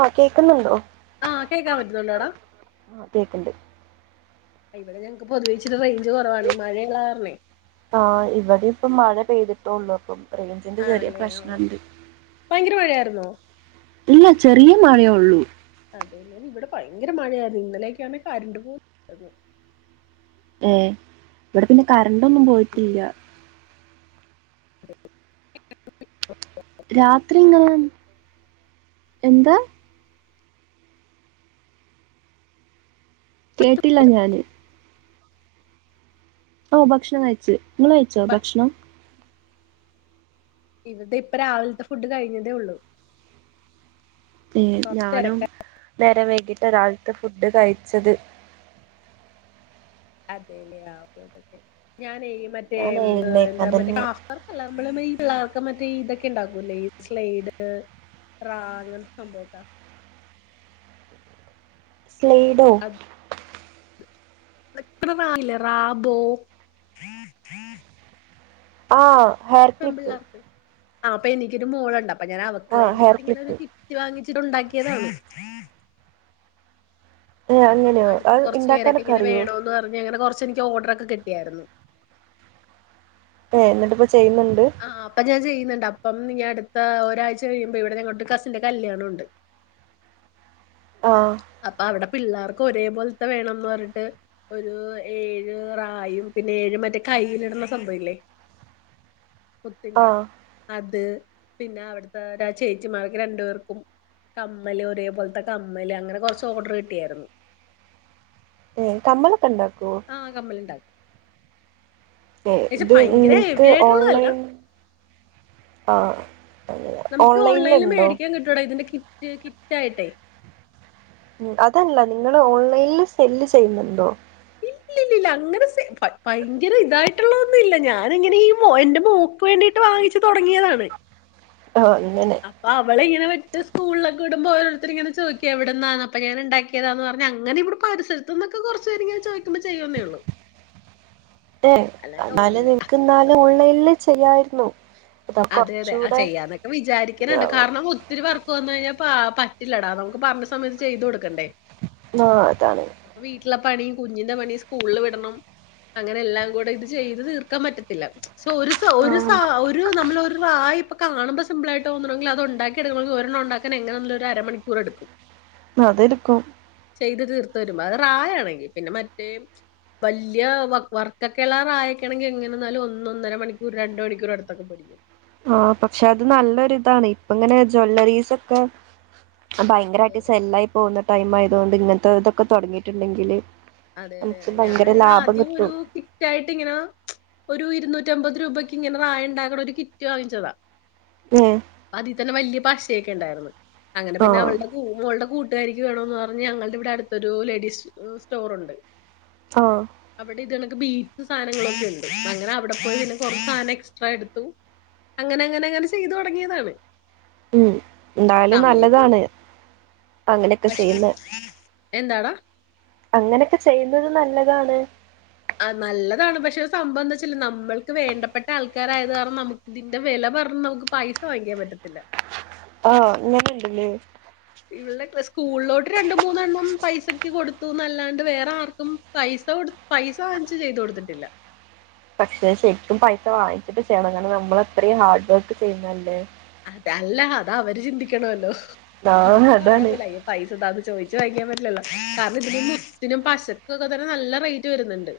ആഹ് കേക്ക്ന്ന്ണ്ടോ? ആഹ് കേക്കാൻ പറ്റുന്നുണ്ടോടാ? ആഹ് കേക്ക്ണ്ട്. ഇവടെ ഞങ്ങക്ക് പൊതുവെ ഇച്ചിരി റെയ്ഞ്ച് കൊറവാണെ. ഈ മഴയ്ള്ള കാരണെ. ആഹ് ഇവടീ പ്പം മഴ പെയ്തിട്ടോള്ളൂ അപ്പം റൈഞ്ചിന്റെ ചെറ്യെ ആണല്ലേ ആഹ് പ്രശ്നണ്ട്. ഭയങ്കര മഴയായ്ര്ന്നോ? ഇല്ല ചെറിയ മഴയൊള്ളൂ. അതെ ല്ലേ. ഇവടെ ഭയങ്കര മഴയായ്ര്ന്നു. ഇന്നലെയൊക്ക്യേണേ കരണ്ടു പോ [unintelligible] ർന്നു. ഏഹ് ഇവടെ പിന്നെ കരണ്ടൊന്നും പോയിട്ടില്ല. [unintelligible] രാത്രി ങ്ങെ, എന്താ? കേട്ടില്ല ഞാന്. ഓഹ് ഭക്ഷണം കയിച്ച്. ഇങ്ങള് കയിച്ചോ ബ ഭക്ഷണം? ഇവിടെ ഇപ്പ രാവിലത്തെ ഫുഡ് കഴിഞ്ഞതേ ഒള്ളൂ. ഏഹ് കൊറച്ച് ഞാനും തിരക്ക നേരം വൈകിട്ടാ രാവിലത്തെ ഫുഡ് കഴിച്ചത്. അതെ ല്ലെ ആഹ് ഓക്കെ ഓക്കെ ഓക്കെ. ഞാനേ ഈ മറ്റേ ഞാൻ എഴുന്നേക്കാൻ എന്താ മറ്റേ തന്നെ കാഫ് വർ അല്ല നമ്മള് [unintelligible] ഈ പിള്ളേർക്ക് മറ്റേ ഇതെക്കെ ഇണ്ടാക്കുലേ ഈ സ്ലൈഡ്, റാ അങ്ങൻത്ത സംഭവൊക്കെ. സ്ലൈഡോ എത്ര നാളില്ലെ റാബോ ഓഹ് ഹോർ പെൺപിള്ളാർക്ക് ആഹ് അപ്പൊ എനിക്കൊര് മോളുണ്ട് അപ്പൊ ഞാൻ അവക്ക് ആഹ് ഹെയർ വേണ്ടീട്ട് ഇങ്ങനൊരു ക്ലിപ്പ് കി റ്റ് വാങ്ങിച്ചിട്ടു ഉണ്ടാക്കിയതാണ് ഏഹ് അപ്പം അങ്ങനെയോ അടുത്ത് അത് കൊറ്ച്ച് പേരൊക്കെ ഇണ്ടാക്കാനൊക്കെ ഇങ്ങനെ അറിയോ വേണോന്ന് പറഞ്ഞ് അങ്ങനെ കൊറ്ച്ച് എനിക്ക് ഓഡ്രക്ക കിട്ടിയാർന്നു ഏഹ് എന്നിട്ടിപ്പൊ ചെയ്യ്ന്ന്ണ്ട് ആഹ് അപ്പ ഞാൻ ചെയ്യ്ന്ന്ണ്ട് അപ്പം ഈ അടുത്ത ഒരാഴ്ച കഴിയുമ്പൊ ഇവിടെ നങ്ങളുടെ കസിന്റെ കല്യാണം ഉണ്ട് ആഹ് അപ്പൊ അവിടെ പിള്ളാർക്ക് ഒരേപോല്ത്തെ വേണംന്ന് പറഞ്ഞിട്ട് ഒരു ഏഴ് റായും പിന്നെ ഏഴും മറ്റെ കയ്യിലിട്ന്ന സംഭവില്ലെ കുത്തിന്റെ ആഹ് അത് പിന്ന അവിട്ത്താ ചേച്ചിമാര്ക്ക് രണ്ടു പേർക്കും കമ്മല് ഒരേ പോല്ത്ത കമ്മല് അങ്ങനെ കൊറ്ച്ച് ഓഡ്ര് കിട്ടിയാര്ന്നു ഏഹ് കമ്മലൊക്ക ഇണ്ടാക്കോ ആഹ് കമ്മല്ണ്ടാ ഏഹ് ഇത് ഭയങ്കര ഇങ്ങൻത്തെ ഹെവി ആയിട്ടുള്ളതല്ല ഓൺലൈൻ ആഹ് അങ്ങനെ നമുക്ക് ഓൺലൈൻൽ ഓൺലൈനിലുണ്ടോ മേടിക്കാ കിട്ടുവെടാ ഇതിന്റെ കിറ്റ് കിറ്റായിട്ടെ ഉം അതുല്ല നിങ്ങള് ഓൺലൈൻല് സെല്ല് ചെയ്യുന്നുണ്ടൊ ഇല്ലില്ലില്ല അങ്ങനെ സെ ഭയങ്കര ഇതായിട്ടുള്ള ഒന്നും ഇല്ല ഞാനങ്ങനെ ഈ എന്റെ മോ ക്ക് വേണ്ടീട്ട് വാങ്ങിച്ച് തൊടങ്ങിയതാണ് ആഹ് അങ്ങനെ അപ്പൊ അവളിങ്ങനെ വിട്ട് സ്കൂള്ലൊക്ക ഇടുമ്പൊ ഓരോരുത്തര് ഇങ്ങനെ ചോയ്ക്കും എവിടുന്നാണ് അപ്പ ഞാനിണ്ടാക്കി ആക്കിയതാന്ന് പർഞ്ഞ അങ്ങന ഇവിടെ പരിസരത്ത്ന്നൊക്ക കൊറ്ച്ച് പേരിങ്ങന ചോയിക്കുമ്പൊ ചെയ്യുന്നേള്ളു ഏഹ് എന്നാല ഓൺലൈ നിനക്ക് എന്നാലും ഓൺലൈനില് ചെയ്യാര്ന്നു അതെ അതെ ആഹ് ചെയ്യാന്നൊക്ക വിചാരിക്ക്ണ്‌ണ്ട് ഇതാവും കാര്ണം ഉ ഒത്തിരി വർക്ക് വന്നു കയിഞ്ഞ പാ പറ്റില്ലെടാ നമുക്ക് പറ്ഞ്ഞ സമയത്ത് ചെയ്തു കൊടുക്കണ്ടെ ആഹ് അതാണ് അപ്പൊ വീട്ടിലെ പണിം കുഞ്ഞിന്റെ പണിം സ്കൂള്ല് വിടണം അങ്ങനെ എല്ലാം കൂടെ ഇത് ചെയ്ത് തീർക്ക പറ്റത്തില്ല സൊ ഒരു സോ ഒരു ആഹ് സോ ഒര് ആയി ഇപ്പൊ കാണുമ്പൊ സിമ്പിളായിട്ടോന്ന്ണെങ്കില് അത്ണ്ടാക്കി എടുക്കുമ്പളേക്ക് ഒരെണ്ണം ഉണ്ടാക്കൻ എങ്ങനാണേലും ഒരു അരമണിക്കൂറെടുക്കും അതെടുക്കും ചെയ്ത് തീർത്ത് വരുമ്പൊ അത് റായാണെങ്കി പിന്നെ മറ്റേ വല്യെ വ വർക്കൊക്കള്ള റായൊക്കെയാണെങ്കി എങ്ങനെന്നാലും ഒന്നൊന്നര മണിക്കൂർ രണ്ട് മണിക്കൂർ അടുത്തൊക്കെ പിടിക്കും ആഹ് പക്ഷെ അത് നല്ലൊരിതാണ് ഇപ്പ ഇങ്ങനെ ജ്വല്ലറീസൊക്കെ അതെ ഭയങ്കരമായിട്ട് അതെ സെല്ലായി പോവുന്ന ടൈമായതോണ്ട് ഇങ്ങൻത്ത ഇതൊക്ക തൊടങ്ങീട്ട്ണ്ടെങ്കില് അതെ അതെ അതെ ഞാനങ്ങനെ ആദ്യം ഒരു കിറ്റായിട്ട് ഇങ്ങനാ ഒരു ഇരുന്നൂറ്റിമ്പത് രൂപയ്ക്ക് ഇങ്ങനെ റായുണ്ടാക്ക്ണ ഒരു കിറ്റ് വാങ്ങിച്ചത ഉം അതി തന്നെ വല്യ പശയെക്ക ഇണ്ടാര്ന്ന് അങ്ങനെ പിന്ന ആഹ് അവള്ടെ മോള്ടെ കൂട്ടുകാരിക്ക് വേണോന്ന് പർഞ്ഞ് ഞങ്ങള്ടെ ഇവിടെ അടുത്തൊരൂ ലേഡീസ് സ്റ്റോറുണ്ട് ആഹ് അവിടെ ഇത് കണക്ക് ബീറ്റ്സ് സാധനങ്ങളൊക്കെ ഉണ്ട് അങ്ങനെ അവിടെ പോയി പിന്നെ കൊറാച്ച് സാധനം എക്സ്ട്രാ എടുത്തു അങ്ങനങ്ങനങ്ങന ചെയ്തു തൊടങ്ങിയ്വതാണ് ഉം എന്തായാലും പോവും നല്ലതാണ് അങ്ങനെക്കെ പക്ഷേ ചെയ്യ്ന്നെ എന്താടാ അങ്ങനെക്കെ ചെയ്യ്ന്നത് നല്ലതാണ് ആഹ് നല്ലതാണ് പക്ഷെ സംഭവം എന്താ വെച്ചാല് നമ്മൾക്ക് വേണ്ടപ്പെട്ട ആൾക്കാരായത് കാരണം നമക്ക് ഇതിന്റെ വെല പറഞ്ഞു നമുക്ക് പൈസ വാങ്ങിക്കാൻ പറ്റത്തില്ല ആഹ് നൂല് ഇണ്ട്ല്ലേ ഇവളെ സ്കൂളിലോട്ട് രണ്ട് മൂന്നെണ്ണം പൈസക്ക് കൊടു ന്നല്ലാണ്ട് വേറെ ആർക്കും പൈസ കൊട് പൈസ വാങ്ങിച്ച് ചെയ്ത് കൊടുത്തിട്ടില്ല പക്ഷെ ശരിക്കും പൈസ വാങ്ങിച്ചിട്ട് ചെയ്യണം അങ്ങനെ നമ്മൾ അത്രയും ഹാർഡ് വർക്ക് ചെയ്യുന്നല്ലേ അതല്ലാ അത് അവര് ചിന്തിക്കണല്ലോ ഞാനും അതാണ് പൈസ ഇതാന്ന് ചോദിച്ചു വാങ്ങിക്കാൻ പറ്റില്ലല്ലോ കാരണം ഇതിന്റെ മുത്തിനും പശക്കും ഒക്കെ തന്നെ നല്ല റേറ്റ് വരുന്നുണ്ട്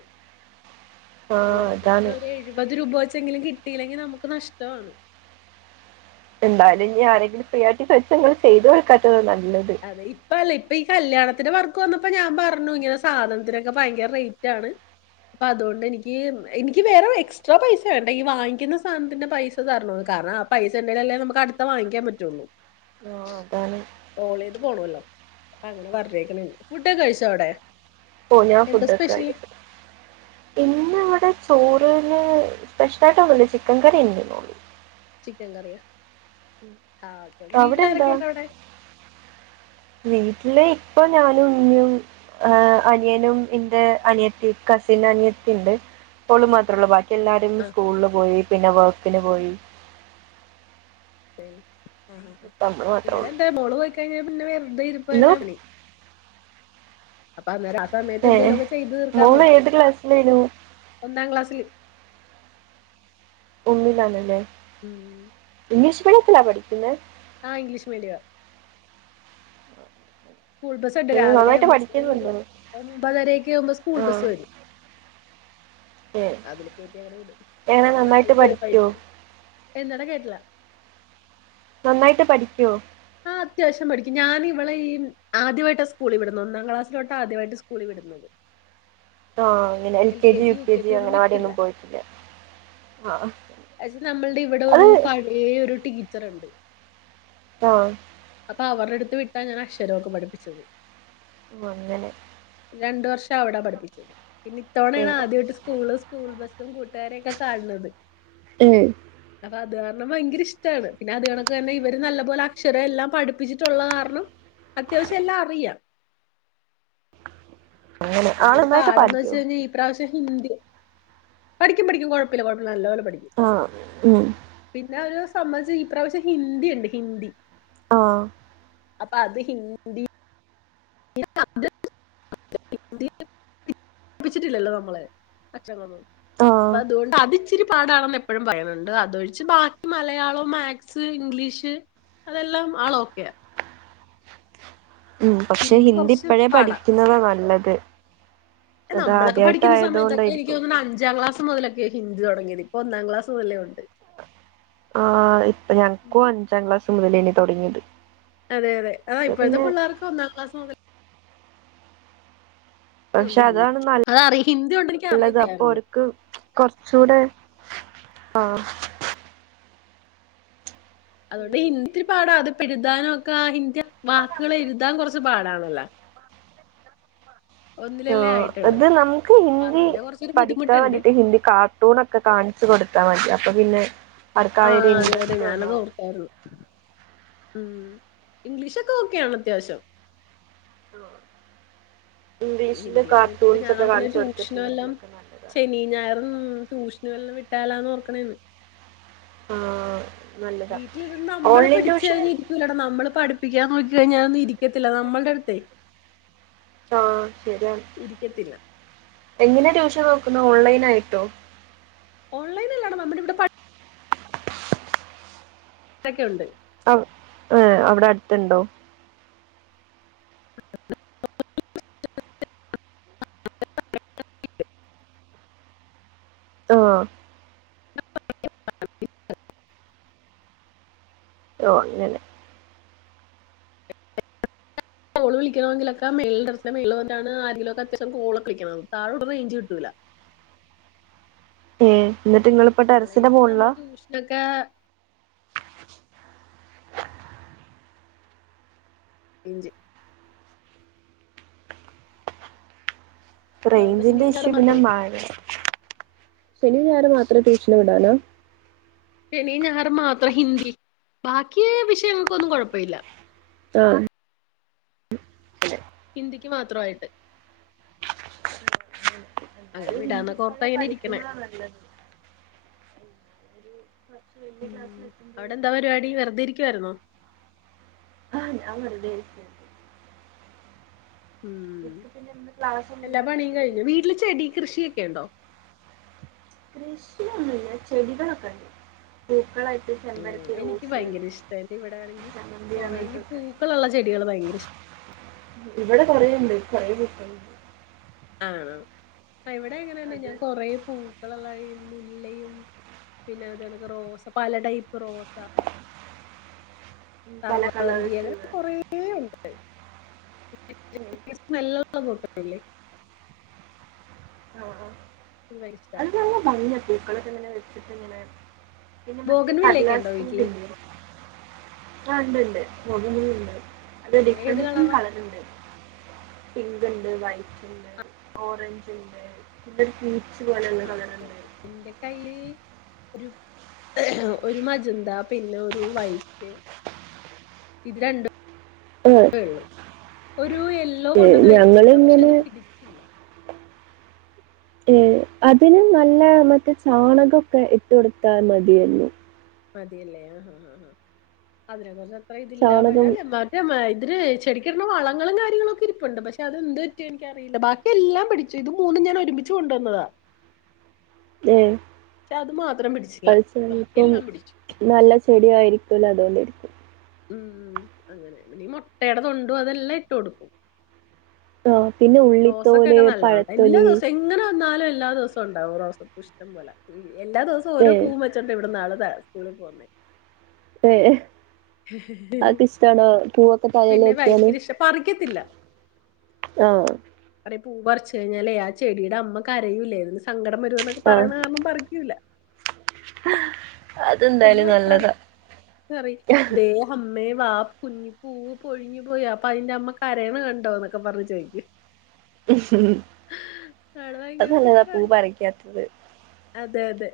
അപ്പൊ ആഹ് ഒരണ്ണത്തിന് അതാണ്. ഒരു എഴുപത് രൂപ വെച്ചെങ്കിലും കിട്ടിയില്ലെങ്കിൽ നമുക്ക് നഷ്ടമാണ് എന്തായാലും നീ ആരെങ്കിലും ഫ്രീയാട്ട് സെറ്റൊന്നും ചെയ്ത് കൊടുക്കാത്തത് നല്ലത് അതെ ഇപ്പ അല്ല ഇപ്പ ഈ കല്യാണത്തിന്റെ വർക്ക് വന്നപ്പോ ഞാൻ പറഞ്ഞു ഇങ്ങനെ സാധനത്തിനൊക്കെ ഭയങ്കര റേറ്റ് ആണ് അപ്പൊ അതുകൊണ്ട് എനിക്ക് എനിക്ക് വേറെ എക്സ്ട്രാ പൈസ വേണ്ട ഈ വാങ്ങിക്കുന്ന സാധനത്തിന്റെ പൈസ തരണന്ന് കാരണം ആഹ് പൈസ ഉണ്ടേലെല്ലേ നമുക്ക് അടുത്ത വാങ്ങിക്കാൻ പറ്റുള്ളൂ ആഹ് അതാണ് ഓൾ ചെയ്ത് പോകണല്ലോ അങ്ങനെ വരച്ചേക്ക്ണാണ് ഫുഡൊക്കെ കഴിച്ചോ അവിടെ ഓഹ് ഞാ എന്താ ഫുഡ് ഒക്കെ ആയി സ്പെഷ്യല്? ഇന്ന് ഇവിടെ ചോറിന് സ്പെഷ്യലായിട്ട് ഒന്നൂല്ല ചിക്കൻ കറീണ്ട്ന്നൊള്ളൂ ചിക്കൻ കറിയോ ആഹ് ഓക്കെ അവിടെ എന്താ വീട്ടിലാരൊക്കെണ്ട് അവിടെ [inaudible] വീട്ടില് ഇപ്പൊ ഞാനും ഉമ്മയും ഏഹ് അനിയനും ഇന്റെ അനിയത്തി കസിൻ അനിയത്തി ഉണ്ട് അപ്പോളും മാത്രമൊള്ളൂ ബാക്കി എല്ലാരും സ്കൂളിൽ പോയി പിന്നെ വർക്കിന് പോയി ഏഹ് ആഹ് ആഹ് ഇപ്പ നമ്മള് മാത്രേ ഇവിടെ ഉള്ളൂ എന്താ മോള് പോയിക്കഴിഞ്ഞാ പിന്നെ വെർ തെ ഇന്ന് ഇരിപ്പെന്നെ പണി അപ്പൊ അന്നേരം ആഹ് സമയത്ത് ഏഹ് എന്തേലും ഒക്കെ ചെയ്തു തീർക്കാൻ മോള് നോക്കും ഏത് ക്ലാസ്സിലേനു ഒന്നാം ക്ലാസ്സില് ഒന്നിലാണ് ലെ ഉം ഇംഗ്ലീഷ് മീഡിയത്തിലാ പഠിക്കുന്നെ ആഹ് ഇംഗ്ലീഷ് മീഡിയം സ്കൂൾ ബസ് ഉണ്ട് ഏഹ് രാവിലെ നന്നായിട്ട് ഒരു പഠിക്കുന്നുണ്ടോ ഒമ്പതരെക്കെ ആവുമ്പോ സ്കൂൾ ബസ്സ് ആഹ് വരും ഏഹ് അതില് കേറ്റി അങ്ങട് വിടും എങ്ങനെ പിന്നെ നന്നായിട്ട് പഠിക്കോ നാലട്ടിയായിട്ടൊക്കെ വരും എന്താണ് കേട്ട്ല നന്നായിട്ട് പഠിക്കോ ആഹ് അത്യാവശ്യം പഠിക്കും ഞാന് ഇവിടെ ഈ ആദ്യമായിട്ടാ സ്കൂളി വിടുന്നത് ഒന്നാം ക്ലാസ്സിലോട്ടാ ആദ്യമായിട്ട് സ്കൂളിൽ വിടുന്നത് ആഹ് അങ്ങനെ L K G U K G അംഗലവാടിയൊന്നും പോയിട്ടില്ല ആഹ് അത് നമ്മളുടെ ഇവിടെ അത് ഒരു പഴേ ഒരു ടീച്ചറുണ്ട് ആഹ് അപ്പൊ അവരുടെ അടുത്ത് വിട്ടാ ഞാൻ അക്ഷരൊക്കെ പഠപ്പിച്ചത് ഓഹ് അങ്ങനെ രണ്ട് വർഷം അവിടാ പഠിപ്പിച്ചത് പിന്നെ ഇത്തവണയാണ് ശരി ആദ്യമായിട്ട് സ്കൂളും സ്കൂൾ ബസ്സും കൂട്ടുകാരെയൊക്കെ കാണുന്നത് ഏഹ് അപ്പൊ അത് കാരണം ഭയങ്കര ഇഷ്ടമാണ് പിന്നെ അത് കണക്ക് തന്നെ ഇവര് നല്ല പോലെ അക്ഷരം എല്ലാം പഠിപ്പിച്ചിട്ടുള്ള കാരണം അത്യാവശ്യം എല്ലാം അറിയാം അങ്ങനെ ആള് പിന്നെരു നന്നായിട്ട് പാഠംന്ന് പഠിക്കോ വെച്ച് കഴിഞ്ഞാൽ ഈ പ്രാവശ്യം ഹിന്ദി പഠിക്കും പഠിക്കും കുഴപ്പല്ല കുഴപ്പല്ല നല്ല പോലെ പഠിക്കും. ആ ഉം പിന്നെ ഒരു സംബന്ധിച്ച് ഈ പ്രാവശ്യം ഹിന്ദിണ്ട് ഹിന്ദി. ആഹ അപ്പൊ അത് ഹിന്ദി [unintelligible] [unintelligible] പഠിപ്പിച്ചിട്ടില്ലല്ലോ നമ്മള് അക്ഷങ്ങളൊന്നും. ആഹ് അതുകൊണ്ട് അത് ഇച്ചിരി പാടാണെന്ന് എപ്പോഴും പറയുന്നുണ്ട് അതൊഴിച്ച് ബാക്കി മലയാളം മാക്സ്, ഇംഗ്ലീഷ് അതെല്ലാം ആള ഓക്കെയ ഉം പക്ഷേ ഹിന്ദി കുറച്ച് ഇപ്പോഴേ പാടാ പഠിക്കുന്നതാ നല്ലത്. അത് നമ്മളക്കെ ആദ്യായിട്ട് പഠിക്കുന്ന സമയത്തൊക്ക എനിക്ക് ആയതുകൊണ്ടായിരിക്കും തോന്ന്ണ അഞ്ചാം ക്ലാസ് മുതലെ ഹിന്ദി തുടങ്ങിയത് ഇപ്പൊ ഒന്നാം ക്ലാസ് മുതലെ ഉണ്ട് ആ് ഇപ്പൊ ഞങ്ങക്കും അഞ്ചാം ക്ലാസ് മുതലേനി തുടങ്ങിയത്. അതെ അതെ ആ ഇപ്പോഴത്തെ പിള്ളേർക്ക് ഒന്നാം ക്ലാസ് മുതൽ പക്ഷേ ഉണ്ട് ഹിന്ദി അതാണ് ന അതറിയ ഹിന്ദി കൊണ്ട് എനിക്ക് നല്ലത് അപ്പൊ അറിയത്തില്ലായിരുന്നു ഒരു ഓര്ക്ക് കൊറച്ചുകൂടെ ആഹ അതുകൊണ്ട് ഹിന്ദി പാടാ അത് പെഴുതാനും ഒക്കെ ആ ഹിന്ദി വാക്കുകള എഴുതാൻ കുറച്ച് പാടാണല്ലോ. ആ ഒന്നിലല്ലേ ആയിട്ടുള്ളൂ അത് നമുക്ക് അപ്പൊ ഹിന്ദി അതിന്റെ കുറച്ചൊരു പഠിക്കാൻ ബുദ്ധിമുട്ടുണ്ട് വേണ്ടിട്ട് ഹിന്ദി കാ ട്ടൂൊക്കെ കാണിച്ച് കൊടുത്താൽ മതി അപ്പൊ പിന്നെ അവർക്ക് ആ ആഹ ഒരു അതെ അതെ ഇൻട്രസ്റ്റ് ഞാനത് വന്നോളും ഓർത്തായിരുന്നു. മ് ഇംഗ്ലീഷൊക്കെ ഓക്കെയാണ് അത്യാവശ്യം ഇംഗ്ലീഷില് ഹിന്ദിയുടെ ഇനിയിപ്പോ കാർട്ടൂൺസ് ഞാൻ ഒക്കെ ഓർക്കണേ കാണിച്ചു ട്യൂഷന് വല്ലോം കൊടുത്തിട്ടുണ്ടെങ്കിലൊക്കെ നല്ലതാ. ശനി ഞായറും ടൂഷന് വെല്ലം വിട്ടാലാന്ന് ഓർക്കണേന്ന് ആ നല്ലതാ ഓൺലൈൻ ടൂഷന് ടാ നമ്മള് പഠിപ്പിക്കാൻ നോക്കി കഴിഞ്ഞാ ഇരിക്കത്തില്ല നമ്മളുടെ അടുത്തെ ആഹ ശരിയാണ്, ഇരിക്കത്തില്ല എങ്ങനെ ട്യൂഷൻ നോക്കുന്ന ഓൺലൈൻ ആയിട്ടോ? ഓൺലൈനല്ല നമ്മടെ ഇവിടെ പ ൊക്കെ ഉണ്ട് ഏ അവിടെ അടുത്തുണ്ടോ? [inaudible] ആഹ് ഓ അങ്ങനെ കോള് വിളിക്കണമെങ്കിലക്കെ മേളില് ടെറസിൻ്റെ മേളിൽ വന്നിട്ടാണ് ആരെങ്കിലുക്കെ അത്യാവശ്യം കോളൊക്കെ വിളിക്കണത് താഴോട്ട് റേഞ്ച് കിട്ടൂല്ല. ഏ എന്നിട്ട് നിങ്ങള്പ്പോ ടെറസിന്റെ ഓൺലൈനിൽ മോള് ള്ള? [unintelligible] [unintelligible] ഇതാവുമ്പോ റേഞ്ചന്റെ ശനിയും ഇഷ്യു ഞായറും പിന്നെ മാത്രേ [unintelligible] ശനി ഞായറും മാത്രേ ട്യൂഷന് വിടാനാ? ശനി ഞായറും മാത്രം ഹിന്ദി ബാക്കി വിഷയങ്ങൾക്കൊന്നും കുഴപ്പമില്ല. ആ ഹിന്ദിക്ക് മാത്രമായിട്ട് അങ്ങനെ വിടാന്നക്കെ ഓ പഠിക്കുന്നതാ നല്ലത് എന്നാലും ഒരു കുറച്ച് വലിയ ഉ ക്ലാസ്സിൽ അവിടെ എത്തുമ്പോഴേക്കും എന്താ പരിപാടി വെറുതെ ഇരിക്കുവായിരുന്നോ? ആഹ ഞാൻ വെറുതെ ഇരിക്ക ഉംഹ് എനിക്ക് പിന്നെ ഇന്ന് ക്ലാസ് ഒന്നും എല്ലാ പണിയും ഇല്ലാത്തതുകൊണ്ട് കഴിഞ്ഞു വീട്ടിൽ തന്നെ വീട്ടില് ചെടി കൃഷിയൊക്കെ ഉണ്ടോ കൃഷിയൊന്നുമില്ല ചെടികൾ ഒക്കെയൊണ്ട് പൂക്കളായിട്ട് ഉം ചെമ്പരത്തി, എനിക്ക് റോസ്, ഭയങ്കര ഇഷ്ടാ എന്റെ ഇവിടെ ആണെങ്കി ജമ്മന്തി കൊറേ ഈ അങ്ങനെത്തെ ഒക്കെ പൂക്കളുള്ള ചെടികൾ ഭയങ്കര ഇഷ്ടം ഇവ്ടെ കൊറെയൊണ്ട് കൊറെ പൂക്കൾ ആഹ് ഇവ്ടെ എങ്ങനെ തന്നെ അത് ഞാൻ കോറെ പൂ [unintelligible] മുല്ലയും പിന്നെ അതുപോണക്ക് റോസ പല ടൈപ്പ് റോസ പല സർവ്വഗന്തി കളേഴ്സ് അങ്ങനെ ഉള്ള കോറെ ഒണ്ട് ഉം നല്ല പോലെ നോക്കത്തില്ലയ് ആഹ ആഹ് എനിക്ക് ഭയങ്കര അല്ല അല്ല ഇഷ്ടാ ഭംഗിയാ പൂക്കളൊക്കെ അങ്ങനെ വെച്ചിട്ടിയിങ്ങനെ. പിന്നെ മറ്റേ ബോഗൺവില്ലയൊക്കെ കടലാസ് ഉണ്ടോ വീട്ടില് പൂവിയില്ലയോ ആഹ് ഒണ്ട്ണ്ട് ബോബൻവില്ലയിണ്ട് അത് ആ, ഡിഫ്റെന്റ് ഏത് ഡിഫ്റെന്റ് കളറാ കളർ ഉണ്ട് പിങ്ക് ഉണ്ട്, വൈറ്റ് ഉണ്ട്, ഓറഞ്ച്. ഇണ്ട് പിന്നെ പീച്ച് പോലെ ഉള്ള ആ കളർ ഉണ്ട്. എന്റെ കയ്യിൽ ഒരു. ഒരു മജന്ത പിന്നെ ഒരു വൈറ്റ് ഇത് രണ്ടും. ഉള്ളു ഒരു യെല്ലോ കൊണ്ടന്ന് ഞങ്ങൾ വച്ചുട്ടോ പക്ഷെ ഇങ്ങനെ അത് പിടിച്ചില്ല. ഏഹ് അതിന് നല്ല മറ്റേ ചാണകം ഒക്കെയിട്ട് കൊടുത്താൽ മതിയെന്ന്. മതിയല്ലേ ആഹ് ആഹ് ആഹ് ആഹ് അതിനെ കുറിച്ച് അത്ര ഇതില്ല ചാണകം പക്ഷേ [unintelligible] മതിര് ചെടിക്ക് ഇടുന്ന വളങ്ങളും കാര്യങ്ങളൊക്കെ ഇരിപ്പുണ്ട് പക്ഷെ അത്എന്ത് പറ്റി എനിക്കറി ബാക്കി എല്ലാം പിടിച്ചു ഇത് മൂന്നും ഞാൻ ഒരുമിച്ച് കൊണ്ടുവന്നതാ. ദേ പക്ഷെ അത് മാത്രം പിടിച്ചില്ല ബാക്കിയെല്ലാം പിടിച്ചു. നല്ല ചെടി ആയിരിക്കൂല അതോണ്ടാരിക്കും. ഉംഹ് അങ്ങനെ മുട്ടയെടെ തൊണ്ടും അതെല്ലാം ഇട്ടു കൊടുക്കും. ആഹ് പിന്നെ ഉഴു ദോസക്കൊക്കെ നല്ലതണ് എല്ലാം ദോസയും ഇങ്ങനെ വന്നാലും എല്ലാ ദിവസം ഒണ്ടാവും റോസ്പൂ ഇഷ്ടം പോലെ എല്ലാ ദിവസവും ഓരോ ഏഹ് പൂവും വച്ച് എന്താ ഇവിടെന്ന് നാളെ സ്കൂളിൽ പോന്നേ. ഏഹ് അൾക്ക്‌ ഇഷ്ടണോ പൂവൊക്കെ തലേല് പിന്നെ വെക്കാന്. ഭയങ്കര ഇഷ്ട പറിക്കത്തില്ല ആഹ് അതെ പൂപറിച്ചു കഴിഞ്ഞാലേ ആ ചെടിയുടെ അമ്മ കരയൂലെന്ന് സങ്കടം വരൂന്നൊക്കെ പറയണ കാരണം പറിക്കൂല്ല. അത് എന്ന് എന്തായാലും ഭർത്താവിനോട് നല്ലതാ. പറയും ദേ അമ്മേ വാ കുഞ്ഞി പൂവ് പൊഴിഞ്ഞി പോയി അപ്പൊ അതിന്റെ അമ്മ കരയണെ കണ്ടോ എന്ന് പറഞ്ഞു ചോദിക്കും ആള് അത് ഭയങ്കര നല്ലതാ പൂ സൂപ്പറാണ് പറിക്കാത്തത്. അതെ അതെ.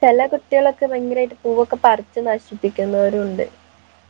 ചില കുട്ടികളൊക്കെ ഭയങ്കരയായിട്ട് പൂവൊക്കെ പറിച്ച് നശിപ്പിക്കുന്നവരും ഉണ്ട്.